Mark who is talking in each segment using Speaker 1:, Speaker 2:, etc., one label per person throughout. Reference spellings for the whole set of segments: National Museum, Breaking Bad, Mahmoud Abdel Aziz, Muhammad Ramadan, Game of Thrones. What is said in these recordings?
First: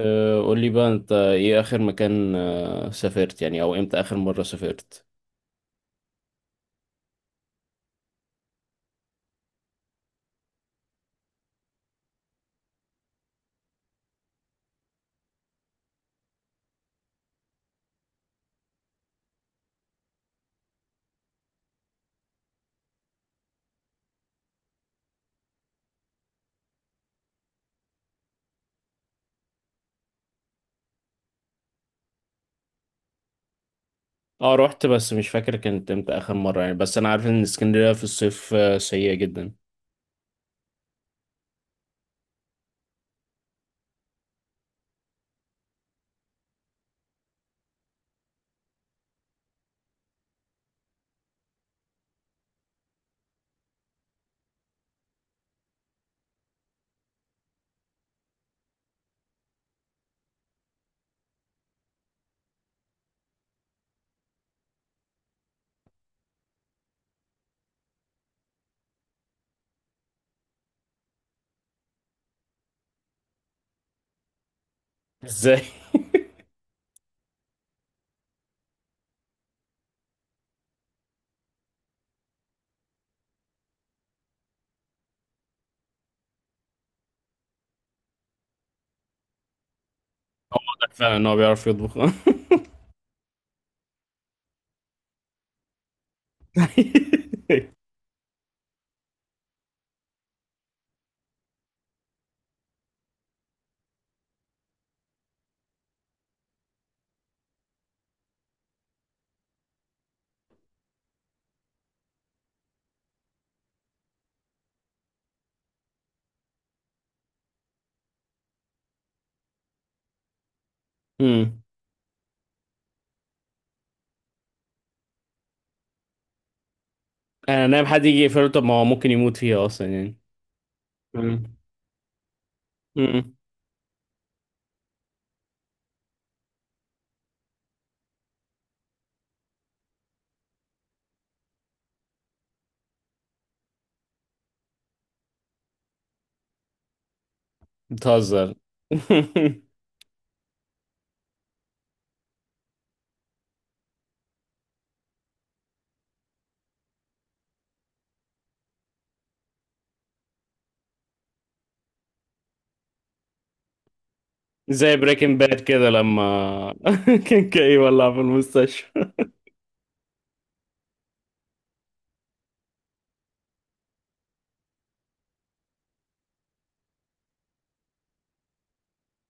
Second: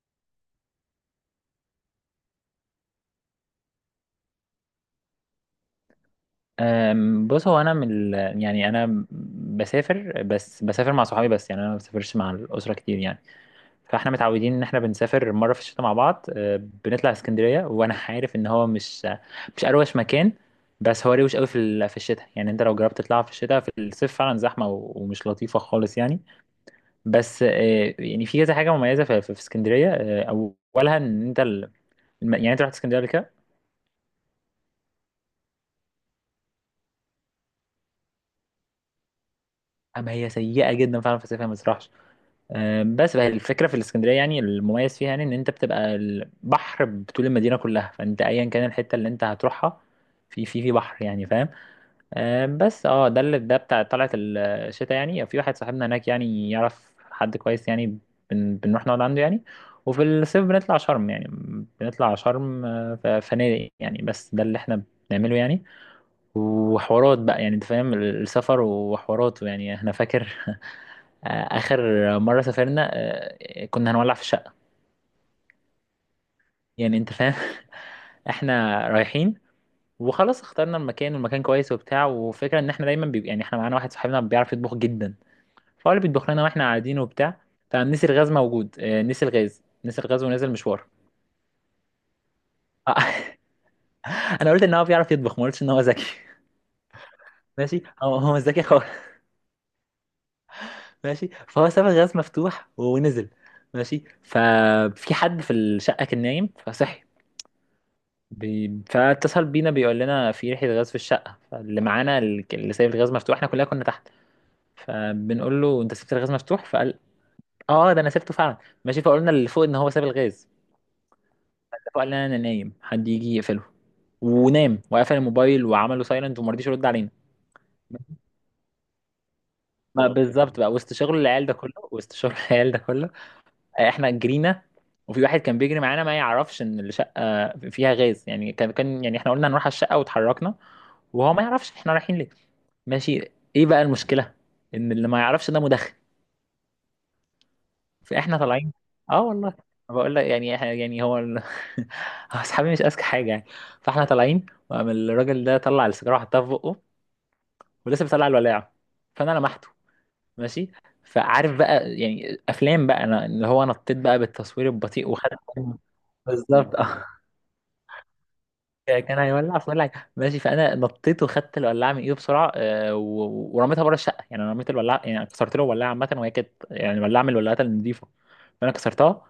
Speaker 1: قول لي بقى انت ايه اخر مكان سافرت يعني او امتى اخر مرة سافرت.
Speaker 2: بص، هو انا يعني انا بسافر، بسافر مع صحابي. بس يعني انا ما بسافرش مع الاسره كتير يعني. فاحنا متعودين ان احنا بنسافر مره في الشتاء مع بعض. بنطلع اسكندريه، وانا عارف ان هو مش اروش مكان، بس هو روش قوي في الشتاء. يعني انت لو جربت تطلع في الشتاء، في الصيف فعلا زحمه و... ومش لطيفه خالص يعني. بس يعني في كذا حاجه مميزه في اسكندريه. اولها ان انت يعني انت رحت اسكندريه قبل كده؟
Speaker 1: اه رحت بس مش فاكر كانت امتى اخر مرة يعني، بس انا عارف ان اسكندرية في الصيف سيئة جدا.
Speaker 2: اما هي سيئه جدا فعلا في الصيف، هي ما تروحش. بس بقى الفكره في الاسكندريه، يعني المميز فيها يعني ان انت بتبقى البحر بطول المدينه كلها. فانت ايا كان الحته اللي انت هتروحها في بحر يعني، فاهم؟ بس اه ده اللي ده بتاع طلعت الشتاء. يعني في واحد صاحبنا هناك يعني يعرف حد كويس يعني، بنروح نقعد عنده يعني. وفي الصيف بنطلع شرم يعني، بنطلع شرم. فنادق يعني، بس ده اللي احنا بنعمله يعني. وحوارات بقى، يعني انت فاهم، السفر وحوارات يعني. انا فاكر اخر مره سافرنا، كنا هنولع في الشقه،
Speaker 1: ازاي؟
Speaker 2: يعني انت فاهم. احنا رايحين وخلاص اخترنا المكان، والمكان كويس وبتاع. وفكره ان احنا دايما بيبقى، يعني احنا معانا واحد صاحبنا بيعرف يطبخ جدا، فهو اللي بيطبخ لنا واحنا قاعدين وبتاع. فنسي الغاز موجود، نسي الغاز ونزل
Speaker 1: هو
Speaker 2: مشوار.
Speaker 1: واضح فعلا ان هو بيعرف يطبخ
Speaker 2: انا قلت ان هو بيعرف يطبخ، ما قلتش ان هو ذكي. ماشي، هو مش ذكي. ماشي، فهو ساب الغاز مفتوح ونزل. ماشي، ففي حد في الشقة كان نايم فصحي، فاتصل بينا بيقول لنا في ريحة غاز في الشقة. فاللي معانا اللي سايب الغاز مفتوح، احنا كلنا كنا تحت. فبنقول له انت سبت الغاز مفتوح، فقال اه ده انا سبته فعلا. ماشي، فقلنا اللي فوق ان هو ساب الغاز.
Speaker 1: امم.
Speaker 2: اللي فوق قال لنا انا نايم، حد يجي يقفله. ونام وقفل الموبايل وعمله سايلنت وما رضيش يرد علينا.
Speaker 1: انا نايم حد يجي يقفله؟ طب ما هو ممكن يموت فيها اصلا
Speaker 2: ما
Speaker 1: يعني.
Speaker 2: بالظبط بقى، وسط شغل العيال ده
Speaker 1: امم.
Speaker 2: كله، وسط شغل العيال ده كله
Speaker 1: امم.
Speaker 2: احنا جرينا. وفي واحد كان بيجري معانا ما يعرفش ان الشقه فيها غاز يعني، كان يعني احنا قلنا هنروح على الشقه واتحركنا، وهو ما يعرفش احنا رايحين ليه. ماشي. ايه بقى المشكله؟ ان اللي ما يعرفش ده مدخن. فاحنا
Speaker 1: بتهزر؟
Speaker 2: طالعين. اه والله. أنا بقول لك يعني هو اصحابي مش اذكى حاجه يعني. فاحنا طالعين، وقام الراجل ده طلع السيجاره وحطها في بقه ولسه بيطلع الولاعه. فانا لمحته. ماشي. فعارف بقى، يعني افلام بقى، انا اللي هو نطيت بقى بالتصوير
Speaker 1: زي
Speaker 2: البطيء وخدت.
Speaker 1: بريكنج باد كده لما
Speaker 2: بالظبط اه.
Speaker 1: كان كاي ولع في المستشفى
Speaker 2: كان هيولع في ولع. ماشي، فانا نطيت وخدت الولاعه من ايده بسرعه. و- ورميتها بره الشقه. يعني انا رميت الولاعه، يعني كسرت له الولاعه عامه، وهي كانت يعني ولاعه من الولاعات النظيفه، فانا كسرتها.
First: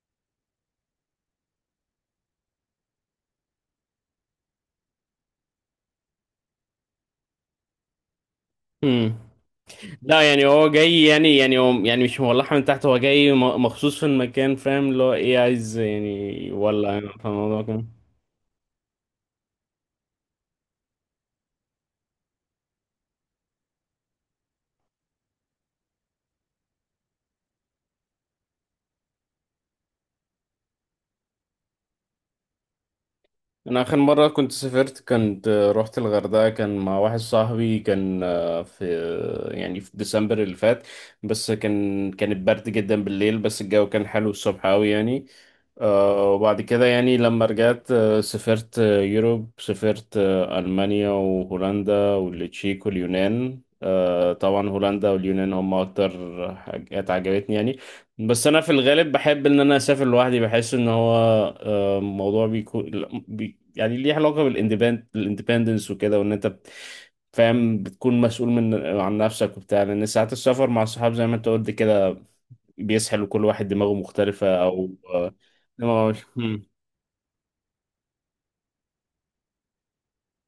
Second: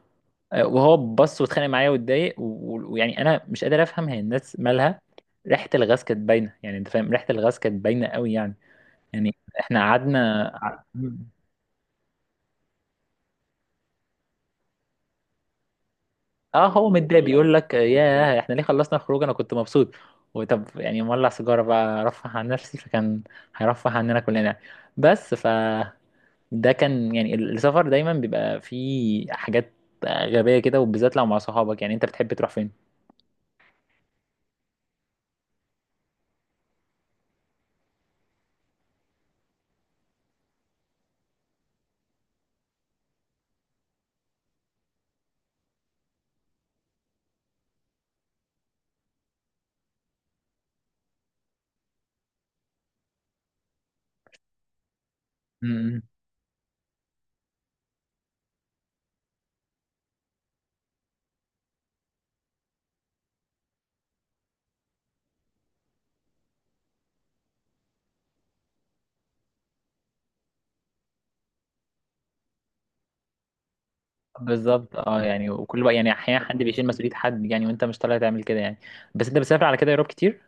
Speaker 2: وهو بص واتخانق معايا واتضايق، و- ويعني انا مش قادر افهم هي الناس مالها. ريحه الغاز كانت باينه، يعني انت فاهم، ريحه الغاز كانت باينه قوي يعني.
Speaker 1: امم.
Speaker 2: يعني احنا
Speaker 1: لا يعني
Speaker 2: قعدنا.
Speaker 1: هو جاي يعني هو يعني مش مولعها من تحت، هو جاي مخصوص في المكان، فاهم اللي هو ايه عايز يعني
Speaker 2: اه هو
Speaker 1: يولع يعني
Speaker 2: متضايق
Speaker 1: فاهم
Speaker 2: بيقول
Speaker 1: الموضوع
Speaker 2: لك
Speaker 1: كده.
Speaker 2: ياه احنا ليه خلصنا الخروج، انا كنت مبسوط. وطب يعني مولع سيجاره بقى رفه عن نفسي، فكان هيرفه عننا كلنا. بس ف ده كان يعني السفر دايما بيبقى فيه حاجات غبية كده، وبالذات لو مع صحابك. يعني انت بتحب تروح فين؟
Speaker 1: انا اخر مره كنت سافرت كنت رحت الغردقه، كان مع واحد صاحبي، كان آه، في آه، يعني في ديسمبر اللي فات. بس كان برد جدا بالليل، بس الجو كان حلو الصبح قوي يعني. وبعد كده يعني لما رجعت سافرت آه، يوروب سافرت المانيا وهولندا والتشيك واليونان. طبعا هولندا واليونان هم
Speaker 2: امم
Speaker 1: اكتر حاجات عجبتني يعني. بس انا في الغالب بحب ان انا اسافر لوحدي، بحس ان هو موضوع بيكون يعني ليه علاقة الاندبندنس وكده، وان انت فاهم بتكون مسؤول عن نفسك وبتاع، لان ساعات السفر مع الصحاب زي ما انت قلت كده بيسحل، وكل واحد دماغه مختلفة او
Speaker 2: بالظبط اه. يعني وكل بقى يعني احيانا حد
Speaker 1: مم.
Speaker 2: بيشيل مسؤولية حد يعني، وانت مش طالع تعمل كده يعني. بس انت بتسافر على كده يا روب كتير؟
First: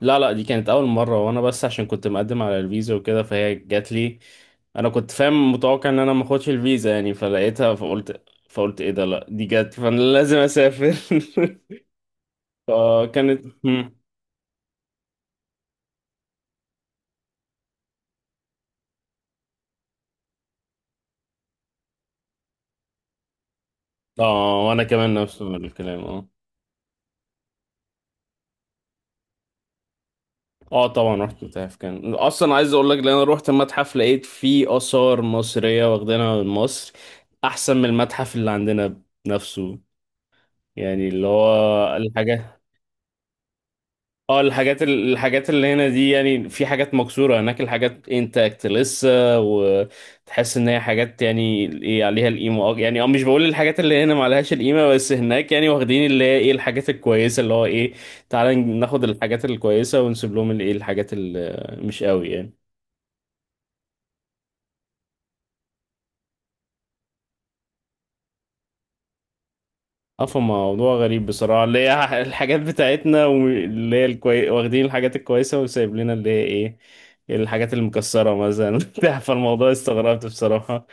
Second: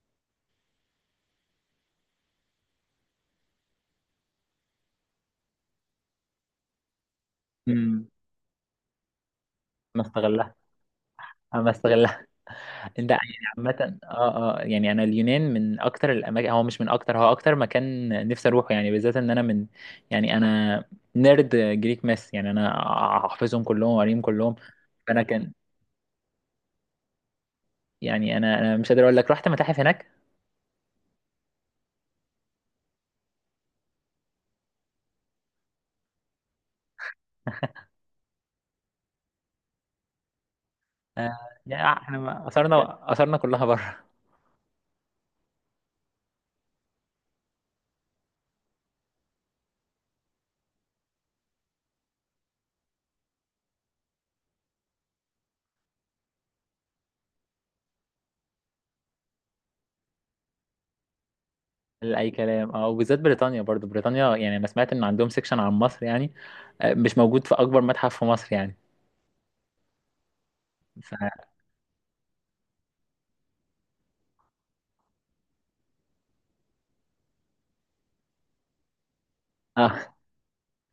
Speaker 1: لا لا دي كانت اول مرة، وانا بس عشان كنت مقدم على الفيزا وكده فهي جات لي. انا كنت فاهم متوقع ان انا ما اخدش الفيزا يعني، فلقيتها
Speaker 2: امم
Speaker 1: فقلت، ايه ده، لا دي جت فانا
Speaker 2: ما
Speaker 1: لازم
Speaker 2: استغلها،
Speaker 1: اسافر
Speaker 2: ما استغلها. ده يعني
Speaker 1: فكانت.
Speaker 2: عامة اه اه. يعني انا اليونان من اكتر الاماكن، هو مش من اكتر، هو اكتر مكان نفسي اروحه يعني، بالذات ان انا من يعني انا نيرد جريك ماس يعني، انا حافظهم كلهم وقاريهم كلهم.
Speaker 1: اه وانا كمان
Speaker 2: فانا
Speaker 1: نفس
Speaker 2: كان
Speaker 1: الكلام اه.
Speaker 2: يعني انا مش قادر اقول لك رحت متاحف هناك.
Speaker 1: اه طبعا رحت متاحف، كان اصلا عايز اقول لك لان انا رحت المتحف لقيت فيه اثار مصريه واخدينها من مصر، احسن من المتحف اللي عندنا نفسه. يعني اللي
Speaker 2: آه،
Speaker 1: هو
Speaker 2: يعني احنا
Speaker 1: الحاجات.
Speaker 2: اثرنا اثرنا كلها بره.
Speaker 1: اه الحاجات اللي هنا دي يعني في حاجات مكسوره، هناك الحاجات انتاكت لسه، وتحس ان هي حاجات يعني ايه عليها القيمه. اه يعني اه مش بقول الحاجات اللي هنا ما عليهاش القيمه، بس هناك يعني واخدين اللي هي ايه الحاجات الكويسه، اللي هو ايه تعالى ناخد الحاجات الكويسه ونسيب لهم الايه الحاجات اللي مش قوي
Speaker 2: لاي
Speaker 1: يعني.
Speaker 2: كلام اه. وبالذات بريطانيا، برضو بريطانيا يعني انا سمعت ان عندهم سيكشن عن مصر يعني، مش موجود في اكبر متحف في مصر يعني.
Speaker 1: اه موضوع
Speaker 2: ف
Speaker 1: غريب بصراحة، اللي هي الحاجات بتاعتنا واللي هي واخدين الحاجات الكويسة وسايب لنا اللي هي ايه الحاجات المكسرة مثلا بتاع، فالموضوع
Speaker 2: اه
Speaker 1: استغربت بصراحة.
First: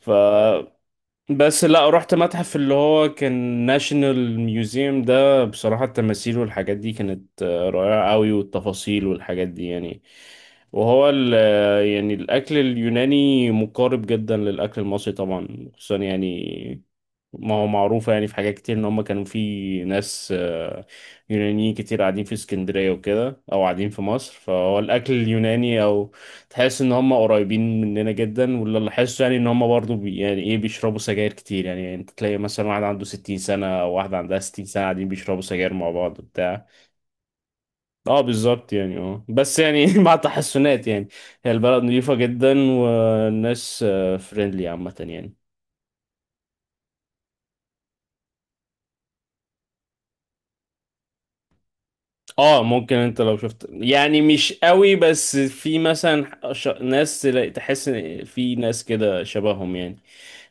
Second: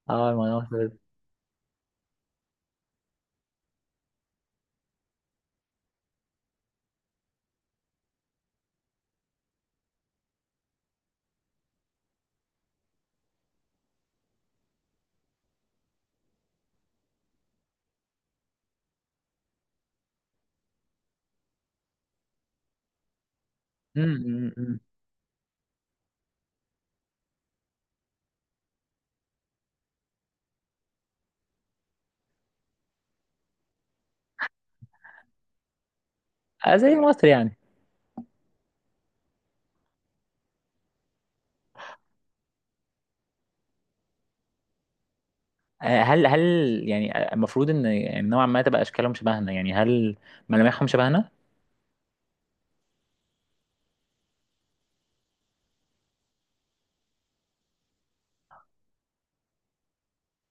Speaker 1: ف
Speaker 2: اه المناظر.
Speaker 1: بس لا رحت متحف اللي هو كان ناشونال ميوزيوم، ده بصراحة التماثيل والحاجات دي كانت رائعة قوي، والتفاصيل والحاجات دي يعني. وهو ال آه، يعني الأكل اليوناني مقارب جدا للأكل المصري طبعا، خصوصا يعني ما هو معروف يعني في حاجات كتير ان هم كانوا في ناس يونانيين كتير قاعدين في اسكندرية وكده او قاعدين في
Speaker 2: أمم،
Speaker 1: مصر،
Speaker 2: أمم،
Speaker 1: فهو
Speaker 2: أمم.
Speaker 1: الاكل اليوناني او تحس ان هم قريبين مننا جدا. واللي لاحظته يعني ان هم برضو يعني ايه بيشربوا سجاير كتير يعني، انت تلاقي مثلا واحد عنده 60 سنة او واحدة عندها 60 سنة قاعدين بيشربوا سجاير مع بعض بتاع.
Speaker 2: زي مصر يعني.
Speaker 1: اه بالظبط يعني، اه بس يعني مع تحسنات يعني. هي البلد نظيفة جدا والناس فريندلي عامة يعني.
Speaker 2: هل يعني، المفروض ان يعني نوعا ما تبقى اشكالهم شبهنا يعني، هل ملامحهم شبهنا؟
Speaker 1: اه ممكن انت لو شفت يعني مش قوي، بس في مثلا ناس تحس ان في ناس كده شبههم يعني،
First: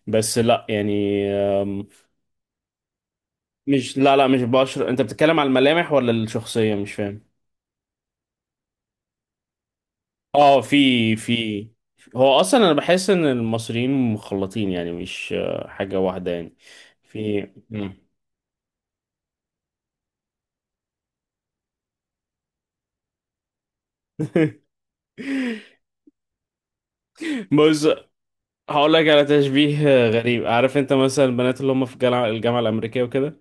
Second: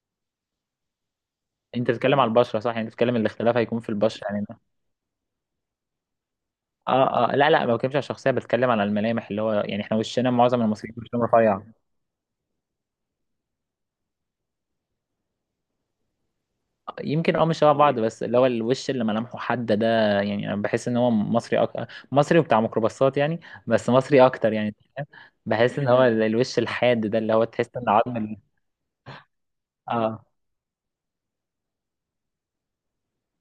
Speaker 1: بس لا يعني.
Speaker 2: انت بتتكلم على البشره صح؟ يعني بتتكلم الاختلاف هيكون في
Speaker 1: مش، لا
Speaker 2: البشره
Speaker 1: لا مش
Speaker 2: يعني.
Speaker 1: بشر، انت بتتكلم على الملامح ولا الشخصية مش
Speaker 2: اه
Speaker 1: فاهم.
Speaker 2: اه، لا لا، ما بتكلمش على الشخصيه، بتكلم على الملامح، اللي هو يعني احنا وشنا،
Speaker 1: اه
Speaker 2: معظم المصريين وشنا رفيع.
Speaker 1: في هو اصلا انا بحس ان المصريين مخلطين يعني، مش حاجة واحدة يعني
Speaker 2: يمكن اه،
Speaker 1: في.
Speaker 2: مش شبه بعض
Speaker 1: مم.
Speaker 2: بس اللي هو الوش اللي ملامحه حاده ده، يعني انا بحس ان هو مصري مصري وبتاع ميكروباصات يعني، بس مصري اكتر يعني. بحس ان هو الوش الحاد ده، اللي هو تحس
Speaker 1: بص
Speaker 2: ان عظم
Speaker 1: هقول لك على تشبيه
Speaker 2: اه
Speaker 1: غريب. عارف انت مثلا البنات اللي هم في الجامعة الأمريكية وكده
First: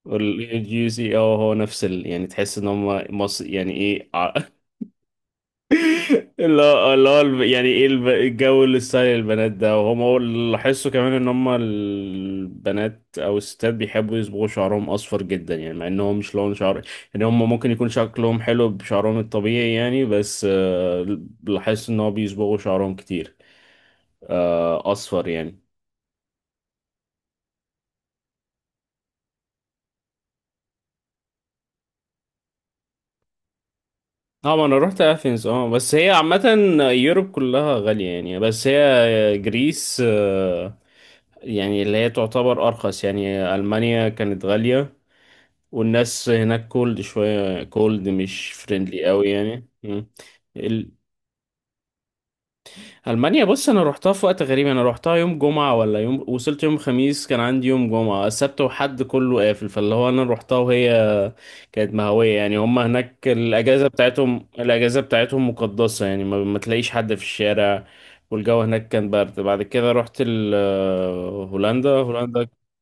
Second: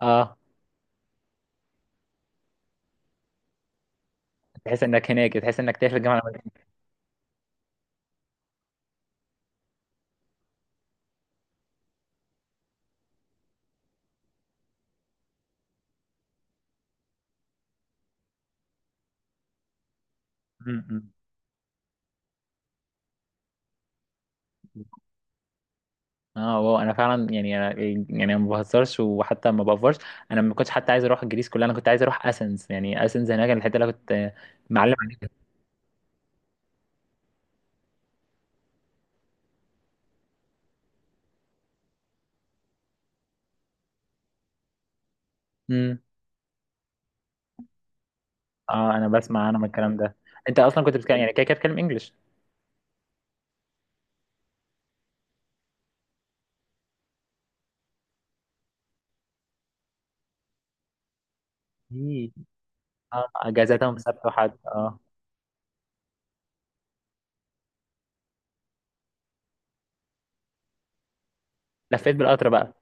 Speaker 2: اه
Speaker 1: والجي سي، اه هو نفس يعني تحس ان هم يعني ايه
Speaker 2: تحس انك هناك، تحس انك تحت الجامعه الأمريكية.
Speaker 1: اللي هو يعني ايه الجو، اللي ستايل البنات ده. وهم هو اللي لاحظته كمان ان هم البنات او الستات بيحبوا يصبغوا شعرهم اصفر جدا يعني، مع انهم مش لون شعر، يعني هم ممكن يكون شكلهم حلو بشعرهم الطبيعي يعني، بس
Speaker 2: م- م.
Speaker 1: لاحظت ان هو بيصبغوا شعرهم كتير، اصفر يعني.
Speaker 2: اه واو، انا فعلا يعني أنا يعني أنا ما بهزرش وحتى ما بافرش. انا ما كنتش حتى عايز اروح الجريس كلها، انا كنت عايز اروح اسنس يعني، اسنس هناك الحته اللي أنا كنت
Speaker 1: اه ما انا
Speaker 2: معلم
Speaker 1: رحت
Speaker 2: عنها.
Speaker 1: اثينز اه، بس هي عامة يوروب كلها غالية يعني، بس هي جريس يعني اللي هي تعتبر ارخص يعني. المانيا كانت غالية،
Speaker 2: امم
Speaker 1: والناس هناك كولد شوية، كولد مش
Speaker 2: اه
Speaker 1: فريندلي
Speaker 2: انا
Speaker 1: قوي
Speaker 2: بسمع، انا من
Speaker 1: يعني.
Speaker 2: الكلام
Speaker 1: مم.
Speaker 2: ده انت اصلا
Speaker 1: ال...
Speaker 2: كنت بتتكلم يعني كده كده بتتكلم انجلش.
Speaker 1: ألمانيا بص، أنا روحتها في وقت غريب. أنا روحتها يوم جمعة، ولا يوم وصلت يوم خميس كان عندي يوم جمعة السبت وحد كله قافل، فاللي هو أنا روحتها وهي كانت
Speaker 2: مم.
Speaker 1: مهوية يعني. هما هناك
Speaker 2: اه اجازات
Speaker 1: الأجازة
Speaker 2: يوم سبت
Speaker 1: بتاعتهم،
Speaker 2: وحد اه.
Speaker 1: مقدسة يعني، ما تلاقيش حد في الشارع. والجو هناك كان برد. بعد كده رحت ال... آه، هولندا.
Speaker 2: لفيت
Speaker 1: هولندا
Speaker 2: بالقطر بقى.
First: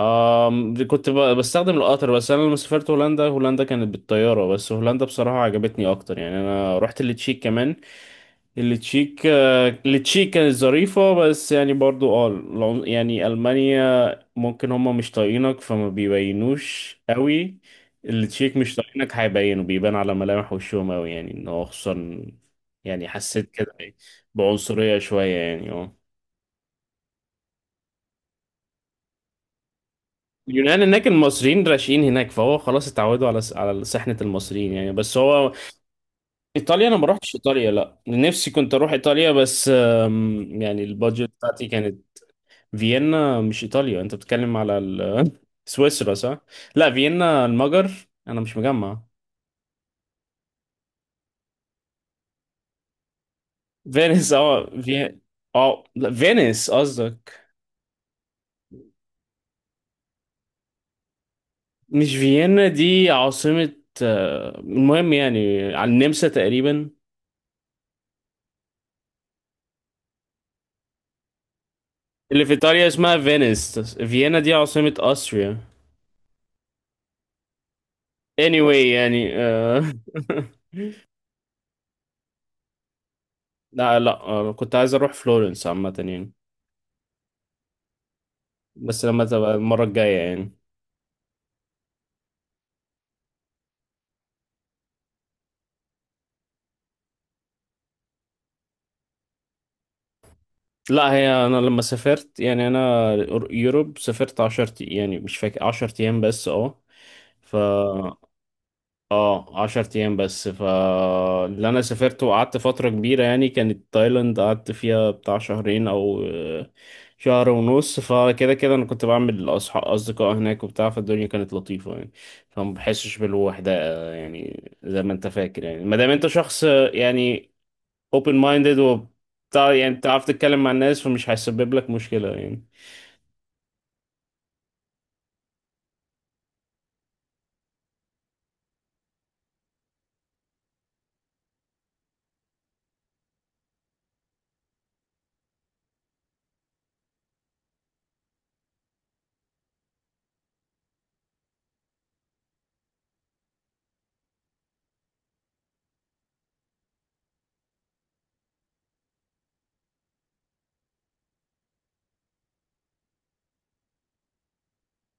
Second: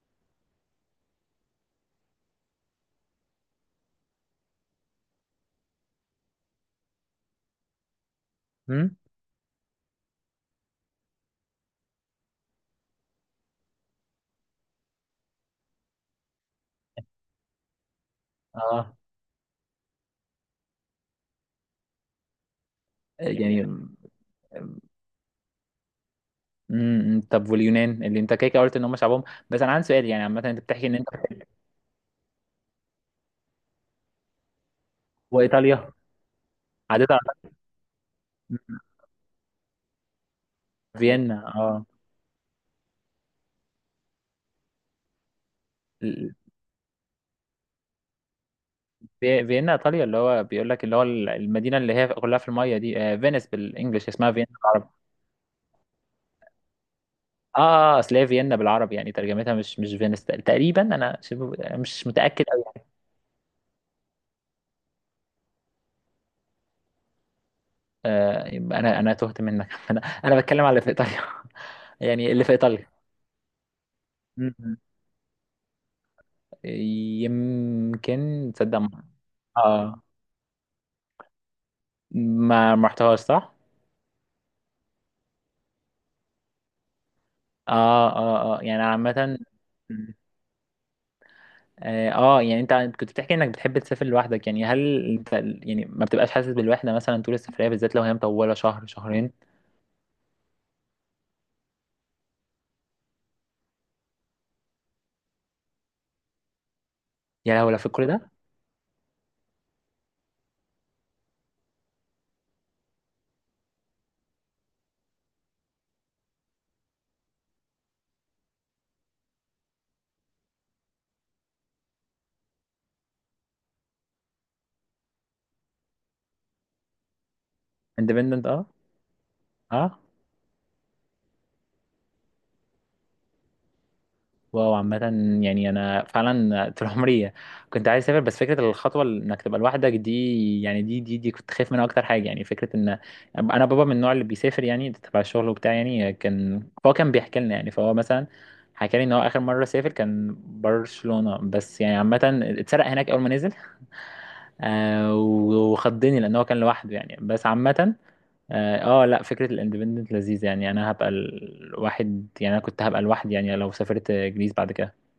Speaker 1: دي كنت بستخدم القطر. بس انا لما سافرت هولندا، هولندا كانت بالطياره، بس هولندا بصراحه عجبتني اكتر يعني. انا رحت التشيك كمان.
Speaker 2: امم
Speaker 1: التشيك كانت ظريفه بس، يعني برضو اه يعني المانيا ممكن هما مش طايقينك فما بيبينوش قوي. التشيك مش
Speaker 2: اه
Speaker 1: طايقينك هيبينوا، بيبان على ملامح وشهم قوي يعني ان هو خصوصا، يعني حسيت
Speaker 2: يعني
Speaker 1: كده بعنصريه شويه يعني اه.
Speaker 2: طب واليونان اللي انت كده كده قلت ان هم شعبهم، بس انا عندي سؤال يعني عامه انت
Speaker 1: اليونان
Speaker 2: بتحكي ان
Speaker 1: هناك
Speaker 2: انت.
Speaker 1: المصريين راشقين هناك، فهو خلاص اتعودوا على سحنة المصريين يعني بس هو.
Speaker 2: وايطاليا؟
Speaker 1: ايطاليا انا ما
Speaker 2: عديت على
Speaker 1: روحتش ايطاليا، لا نفسي كنت
Speaker 2: مم.
Speaker 1: اروح ايطاليا بس يعني البادجت
Speaker 2: فيينا
Speaker 1: بتاعتي
Speaker 2: اه.
Speaker 1: كانت. فيينا مش ايطاليا، انت بتتكلم على سويسرا صح؟ لا فيينا المجر. انا مش مجمع.
Speaker 2: فيينا ايطاليا، اللي هو بيقول لك اللي هو المدينه اللي هي كلها في الميه دي، فينيس بالانجلش،
Speaker 1: فينيس
Speaker 2: اسمها فيينا
Speaker 1: اه،
Speaker 2: بالعربي.
Speaker 1: في اه، لا فينيس قصدك؟
Speaker 2: اه اصل هي فيينا بالعربي، يعني ترجمتها مش فينيس تقريبا، انا مش
Speaker 1: مش
Speaker 2: متاكد قوي.
Speaker 1: فيينا دي عاصمة. المهم يعني على النمسا تقريبا.
Speaker 2: آه يبقى انا تهت منك. انا بتكلم على اللي في ايطاليا. يعني
Speaker 1: اللي
Speaker 2: اللي
Speaker 1: في
Speaker 2: في
Speaker 1: ايطاليا
Speaker 2: ايطاليا.
Speaker 1: اسمها فينيس، فيينا دي
Speaker 2: م-
Speaker 1: عاصمة أستريا.
Speaker 2: يمكن تصدق
Speaker 1: anyway يعني
Speaker 2: اه ما رحتهاش صح؟
Speaker 1: لا لا كنت عايز اروح فلورنس عامة يعني،
Speaker 2: اه اه اه يعني
Speaker 1: بس لما
Speaker 2: عامه.
Speaker 1: تبقى المرة الجاية يعني.
Speaker 2: اه يعني انت كنت بتحكي انك بتحب تسافر لوحدك، يعني هل انت يعني ما بتبقاش حاسس بالوحده مثلا طول السفريه، بالذات لو هي مطوله شهر شهرين؟
Speaker 1: لا هي انا لما سافرت يعني انا يوروب سافرت 10، يعني مش فاكر، 10 ايام بس. اه،
Speaker 2: يا
Speaker 1: ف
Speaker 2: لهوي لو في كل ده.
Speaker 1: اه 10 ايام بس. فاللي انا سافرت وقعدت فترة كبيرة يعني كانت تايلاند، قعدت فيها بتاع شهرين او شهر ونص. فكده كده انا كنت بعمل اصحاب اصدقاء هناك وبتاع، فالدنيا كانت لطيفة يعني، فما بحسش بالوحدة. يعني زي ما انت فاكر يعني ما دام انت شخص يعني open
Speaker 2: اندبندنت اه.
Speaker 1: minded وبتاع يعني
Speaker 2: اه
Speaker 1: بتعرف تتكلم مع الناس فمش هيسبب لك مشكلة يعني.
Speaker 2: واو عامه. يعني انا فعلا طول عمري كنت عايز اسافر، بس فكره الخطوه اللي انك تبقى لوحدك دي يعني دي كنت خايف منها اكتر حاجه. يعني فكره ان انا بابا من النوع اللي بيسافر يعني تبع الشغل وبتاع يعني، كان فهو كان بيحكي لنا يعني. فهو مثلا حكى لي ان هو اخر مره سافر كان برشلونه، بس يعني عامه اتسرق هناك اول ما نزل، آه وخضني لان هو كان لوحده يعني. بس عامه اه، لا فكره الاندبندنت لذيذه يعني، انا هبقى الواحد يعني انا كنت هبقى لوحدي يعني لو سافرت جريس بعد كده